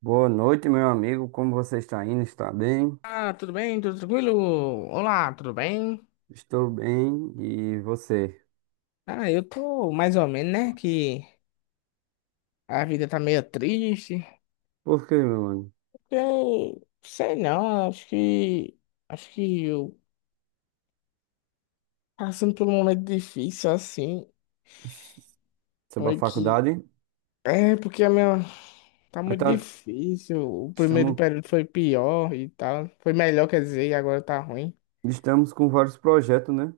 Boa noite, meu amigo. Como você está indo? Está bem? Ah, tudo bem? Tudo tranquilo? Olá, tudo bem? Estou bem. E você? Ah, eu tô mais ou menos, né? Que a vida tá meio triste. Por quê, meu mano? Eu sei não, Acho que eu passando por um momento difícil assim. Sobre a Foi que. faculdade? É, porque a minha. Tá Mas muito tá, difícil. O primeiro estamos, período foi pior e tal. Foi melhor, quer dizer, e agora tá ruim. estamos com vários projetos, né?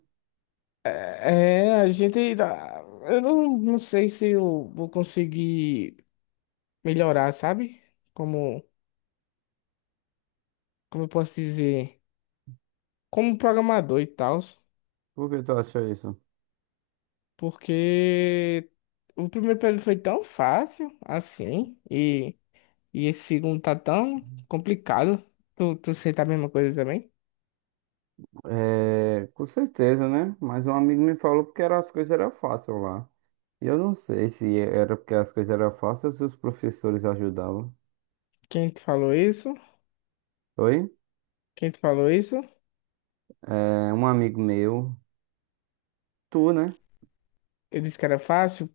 É, a gente. Eu não sei se eu vou conseguir melhorar, sabe? Como. Como eu posso dizer, como programador e tal, Por que tu acha isso? porque o primeiro período foi tão fácil assim, e esse segundo tá tão complicado. Tu sente a mesma coisa também? É, com certeza, né? Mas um amigo me falou porque era, as coisas eram fáceis lá. E eu não sei se era porque as coisas eram fáceis ou se os professores ajudavam. Quem te falou isso? Oi? Quem te falou isso? É, um amigo meu, tu, né? Eu disse que era fácil,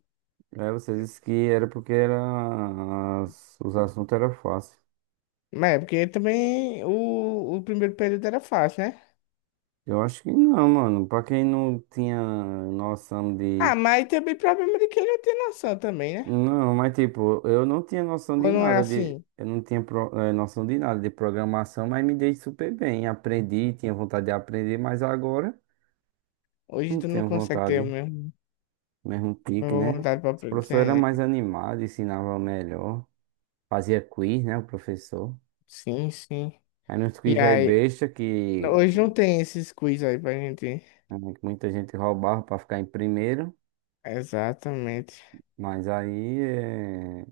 É, você disse que era porque era, os assuntos eram fáceis. mas é porque também o primeiro período era fácil, né? Eu acho que não, mano. Pra quem não tinha noção de. Ah, mas também problema de quem não tem noção também, né? Não, mas tipo, eu não tinha noção Ou de não é nada de. assim? Eu não tinha noção de nada de programação, mas me dei super bem. Aprendi, tinha vontade de aprender, mas agora Hoje não tu não tenho consegue ter o vontade. mesmo, Mesmo a pique, mesma né? vontade pra Os professores eram aprender. mais animados, ensinavam melhor. Fazia quiz, né? O professor. Sim, sim. Aí nos E quiz velho aí, besta, não, que hoje não tem esses quiz aí pra gente. eh, muita gente roubava pra ficar em primeiro. Exatamente. Mas aí. É...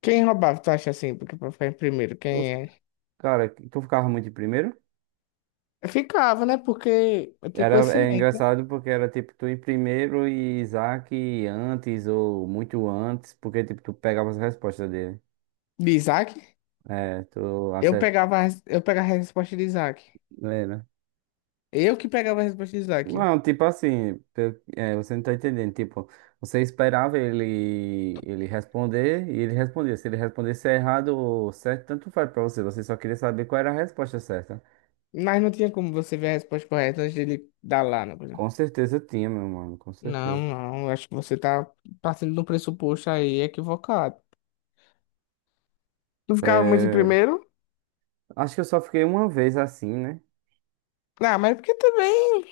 Quem roubava, tu acha assim? Porque pra ficar em primeiro, quem é? Cara, tu ficava muito em primeiro? Eu ficava, né? Porque eu tinha Era, é conhecimento, né? engraçado porque era tipo tu em primeiro e Isaac antes ou muito antes, porque tipo tu pegava as respostas dele. De Isaac. É, tu acertava. Eu pegava a resposta de Isaac. Eu que pegava a resposta de Isaac. Não, tipo assim, é, você não tá entendendo. Tipo, você esperava ele responder e ele respondia. Se ele respondesse errado ou certo, tanto faz pra você. Você só queria saber qual era a resposta certa. Mas não tinha como você ver a resposta correta antes dele dar lá, né? Por exemplo. Com certeza tinha, meu mano, com Não, certeza. não. Eu acho que você tá partindo de um pressuposto aí equivocado. Tu ficava muito em É, primeiro? acho que eu só fiquei uma vez assim, né? Ah, mas é porque também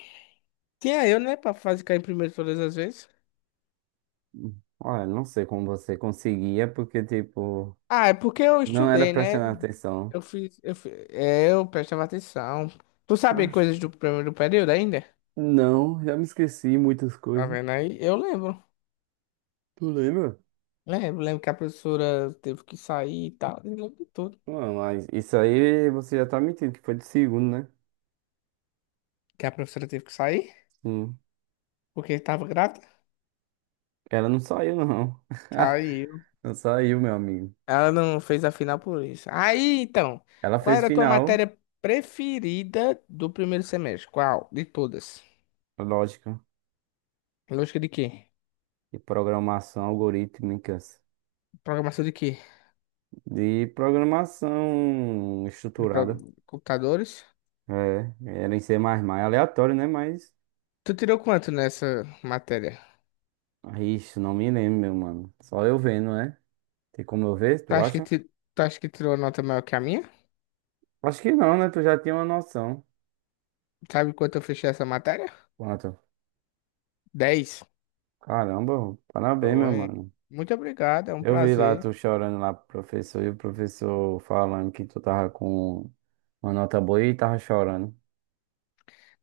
tinha eu, né? Pra fazer cair em primeiro todas as vezes. Olha, não sei como você conseguia, porque, tipo, Ah, é porque eu não era estudei, né? prestando atenção. Eu fiz, eu fi- é, Eu prestava atenção. Tu sabe Acho coisas do que primeiro período ainda? não, já me esqueci muitas Tá coisas. vendo aí? Eu lembro. Tu lembra? Lembro, lembro que a professora teve que sair e tal. Eu lembro de tudo. Não, mas isso aí você já tá mentindo, que foi de segundo, né? Que a professora teve que sair Sim. porque tava grata. Ela não saiu, não. Saiu. Não saiu, meu amigo. Ela não fez a final por isso. Aí, então, Ela qual fez era a tua final, matéria preferida do primeiro semestre? Qual? De todas? lógica, Lógica de quê? de programação algorítmicas, Programação de quê? de programação De pro- estruturada. Computadores? É, era em C++, mais, aleatório, né? Mas Tu tirou quanto nessa matéria? Ixi, não me lembro, meu mano. Só eu vendo, né? Tem como eu ver, tu acha? Tu acha que tirou nota maior que a minha? Acho que não, né? Tu já tinha uma noção. Sabe quanto eu fechei essa matéria? Quanto? 10. Caramba, parabéns, meu Foi. mano. Muito obrigado, é um Eu vi lá prazer. tu chorando lá pro professor e o professor falando que tu tava com uma nota boa e tava chorando.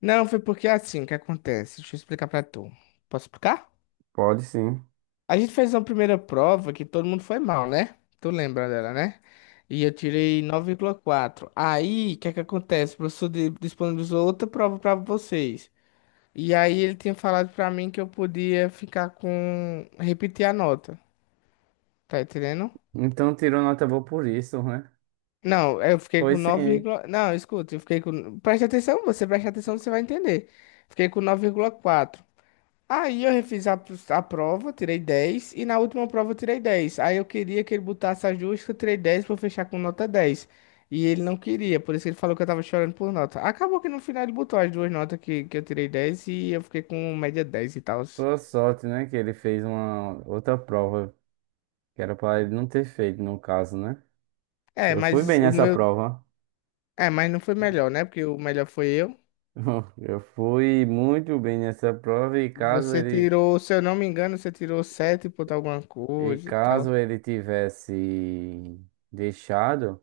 Não, foi porque é assim que acontece. Deixa eu explicar pra tu. Posso explicar? Pode sim. A gente fez uma primeira prova que todo mundo foi mal, né? Tu lembra dela, né? E eu tirei 9,4. Aí, o que é que acontece? O disponibilizou outra prova pra vocês. E aí ele tinha falado pra mim que eu podia ficar com... Repetir a nota. Tá entendendo? Então tirou nota boa por isso, né? Não, eu fiquei Foi com 9, sim. não, escuta, eu fiquei com, preste atenção, você vai entender. Fiquei com 9,4. Aí eu refiz a prova, tirei 10 e na última prova eu tirei 10. Aí eu queria que ele botasse a justa, eu tirei 10 para fechar com nota dez. E ele não queria, por isso que ele falou que eu tava chorando por nota. Acabou que no final ele botou as duas notas que eu tirei 10 e eu fiquei com média 10 e tal. Boa sorte, né? Que ele fez uma outra prova que era pra ele não ter feito, no caso, né? É, Eu fui mas bem o nessa meu, prova. é, mas não foi melhor, né? Porque o melhor foi eu. Eu fui muito bem nessa prova e caso Você ele tirou, se eu não me engano, você tirou 7 ponto alguma e coisa e tal. caso ele tivesse deixado,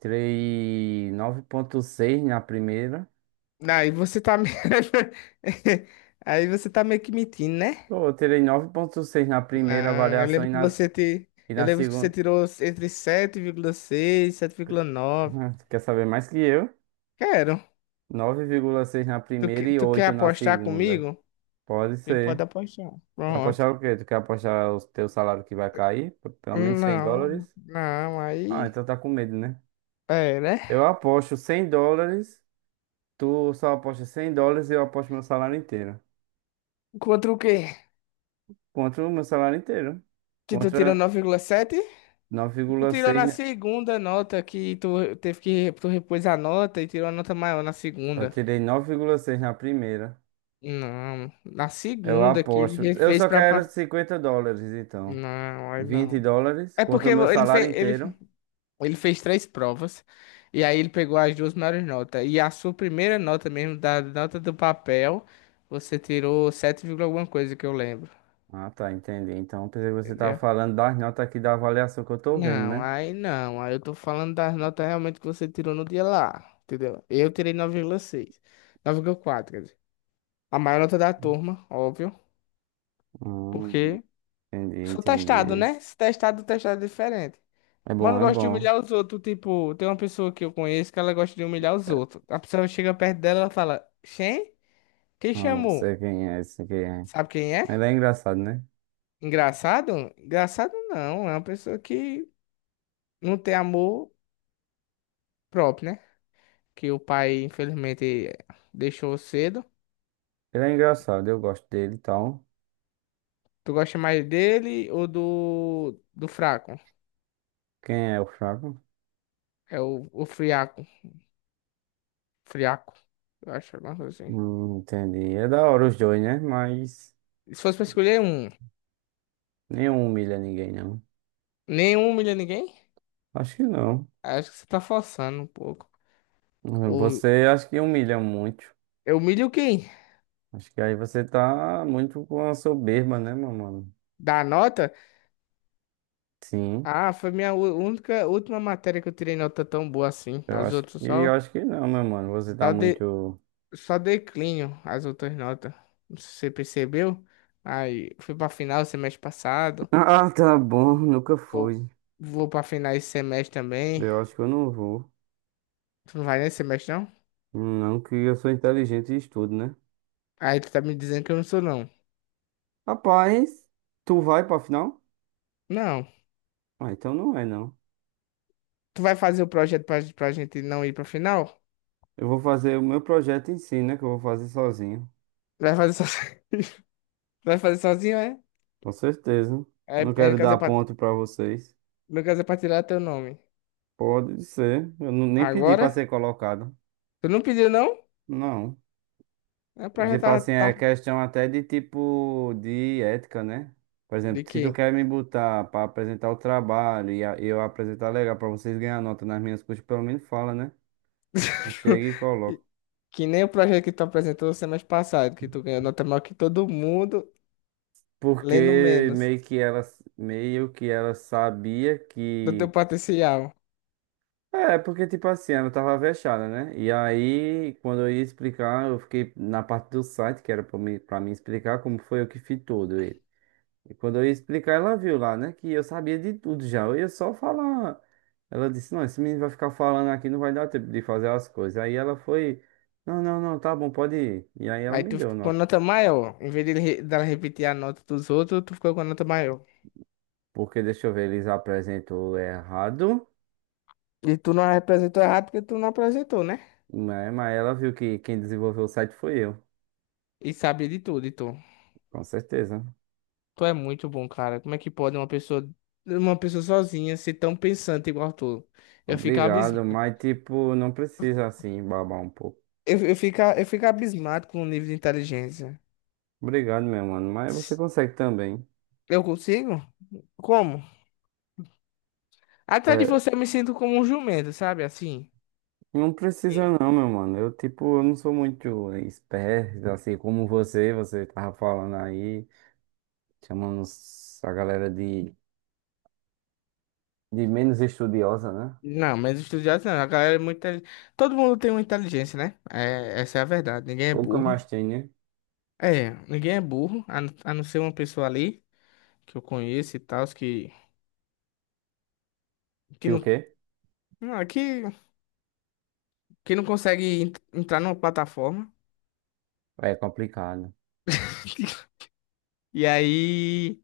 tirei 9,6 na primeira. Aí você tá me... Aí você tá meio que mentindo, né? Pô, eu tirei 9,6 na primeira Não, eu avaliação e lembro que na, você te... e Eu na lembro que você segunda. tirou entre 7,6 e 7,9. Ah, tu quer saber mais que eu? Quero. 9,6 na primeira e Tu quer 8 na apostar segunda. comigo? Pode A gente pode ser. apostar. Quer Pronto. apostar o quê? Tu quer apostar o teu salário que vai cair? P- Pelo menos 100 Não, dólares? não, Ah, aí... então tá com medo, né? É, Eu né? aposto US$ 100. Tu só aposta US$ 100 e eu aposto meu salário inteiro. Contra o quê? Contra o meu salário inteiro. Que tu tirou Contra 9,7? Tu tirou 9,6, na né? segunda nota que tu teve que tu repôs a nota e tirou a nota maior na Eu segunda. tirei 9,6 na primeira. Não, na Eu segunda que ele aposto. Eu só quero US$ 50, então. não, aí vinte não. dólares É porque contra o meu ele salário fez, inteiro. ele fez três provas e aí ele pegou as duas maiores notas. E a sua primeira nota mesmo, da nota do papel, você tirou 7 vírgula alguma coisa que eu lembro. Ah, tá, entendi. Então, pensei que você tava Entendeu? falando das notas aqui da avaliação que eu tô vendo, Não, né? aí não. Aí eu tô falando das notas realmente que você tirou no dia lá. Entendeu? Eu tirei 9,6. 9,4. A maior nota da turma, óbvio. Hum, Porque Entendi, sou testado, entendi. né? Se testado, testado é diferente. É bom, Mano, é gosto de bom. humilhar os outros. Tipo, tem uma pessoa que eu conheço que ela gosta de humilhar os outros. A pessoa chega perto dela e ela fala: Xem? Quem Ah, eu chamou? sei quem é, sei quem é. Sabe quem Ele é? é engraçado, né? Engraçado? Engraçado não. É uma pessoa que não tem amor próprio, né? Que o pai, infelizmente, deixou cedo. Ele é engraçado, eu gosto dele e tal. Tu gosta mais dele ou do fraco? Quem é o fraco? É o friaco. Friaco, eu acho, alguma coisa assim. Entendi. É da hora os dois, né? Mas Se fosse pra escolher um, nenhum humilha ninguém, não. nenhum humilha ninguém? Acho que não. Acho que você tá forçando um pouco. O, Você acho que humilha muito. eu humilho quem? Acho que aí você tá muito com a soberba, né, meu mano? Dá nota? Sim. Ah, foi minha única, última matéria que eu tirei nota tão boa assim. Eu As acho outras que eu só, acho que não, meu mano. Você tá só, de, muito. só declínio, as outras notas. Não sei se você percebeu. Aí, fui pra final semestre passado. Ah, tá bom, nunca Vou, foi. vou pra final esse semestre também. Eu acho que eu não vou. Tu não vai nesse semestre, não? Não que eu sou inteligente e estudo, né? Aí tu tá me dizendo que eu não sou, não. Rapaz, tu vai pra final? Não. Ah, então não é não. Tu vai fazer o projeto pra gente não ir pra final? Eu vou fazer o meu projeto em si, né? Que eu vou fazer sozinho. Vai fazer só. Tu vai fazer sozinho, é? Com certeza. É, Não é, no quero caso dar é pra, ponto pra vocês. no caso é pra tirar teu nome. Pode ser. Eu nem pedi pra Agora? ser colocado. Tu não pediu, não? Não. É E, pra já tipo tá, assim, é tá. questão até de tipo de ética, né? Por exemplo, De se tu quê? quer me botar pra apresentar o trabalho e eu apresentar legal pra vocês ganhar nota nas minhas coisas, pelo menos fala, né? Não chega e coloca. Que nem o projeto que tu apresentou semestre passado, que tu ganhou nota maior que todo mundo, lendo Porque menos meio que ela sabia do teu que. potencial. É, porque, tipo assim, ela tava fechada, né? E aí, quando eu ia explicar, eu fiquei na parte do site, que era pra mim explicar como foi eu que fiz todo ele. E quando eu ia explicar, ela viu lá, né? Que eu sabia de tudo já. Eu ia só falar. Ela disse, não, esse menino vai ficar falando aqui, não vai dar tempo de fazer as coisas. Aí ela foi, não, não, não, tá bom, pode ir. E aí ela Aí me tu deu ficou com nota. nota maior. Em vez de ele dela repetir a nota dos outros, tu ficou com a nota maior. Porque, deixa eu ver, eles apresentou errado, E tu não apresentou errado porque tu não apresentou, né? né? Mas ela viu que quem desenvolveu o site foi eu, E sabia de tudo, e tu. com certeza. Tu é muito bom, cara. Como é que pode uma pessoa sozinha ser tão pensante igual tu? Eu fico Obrigado, abismado. mas tipo, não precisa assim babar um pouco. Eu fico abismado com o nível de inteligência. Obrigado, meu mano, mas você consegue também. Eu consigo? Como? Atrás de É, você eu me sinto como um jumento, sabe? Assim. não precisa E- não, meu mano. Eu, tipo, eu não sou muito esperto, assim, como você tava falando aí, chamando a galera de, menos estudiosa, né? Não, mas estudiosos não. A galera é muito todo mundo tem uma inteligência, né? É, essa é a verdade. Ninguém é Pouca burro. mais tem, né? É, ninguém é burro, a não ser uma pessoa ali que eu conheço e tal, que Que o não, quê? não, que não consegue entrar numa plataforma. É complicado. E aí.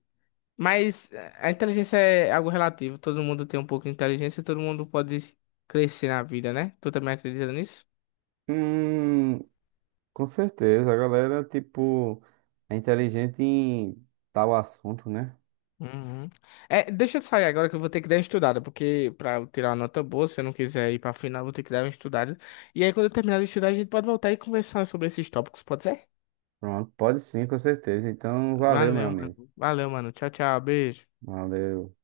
Mas a inteligência é algo relativo. Todo mundo tem um pouco de inteligência, todo mundo pode crescer na vida, né? Tu também acredita nisso? Hum, com certeza, a galera, tipo, é inteligente em tal assunto, né? Uhum. É, deixa eu sair agora que eu vou ter que dar uma estudada, porque pra eu tirar uma nota boa, se eu não quiser ir pra final, eu vou ter que dar uma estudada. E aí, quando eu terminar de estudar, a gente pode voltar e conversar sobre esses tópicos, pode ser? Pronto, pode sim, com certeza. Então, valeu, meu Valeu, mano. amigo. Valeu, mano. Tchau, tchau. Beijo. Valeu.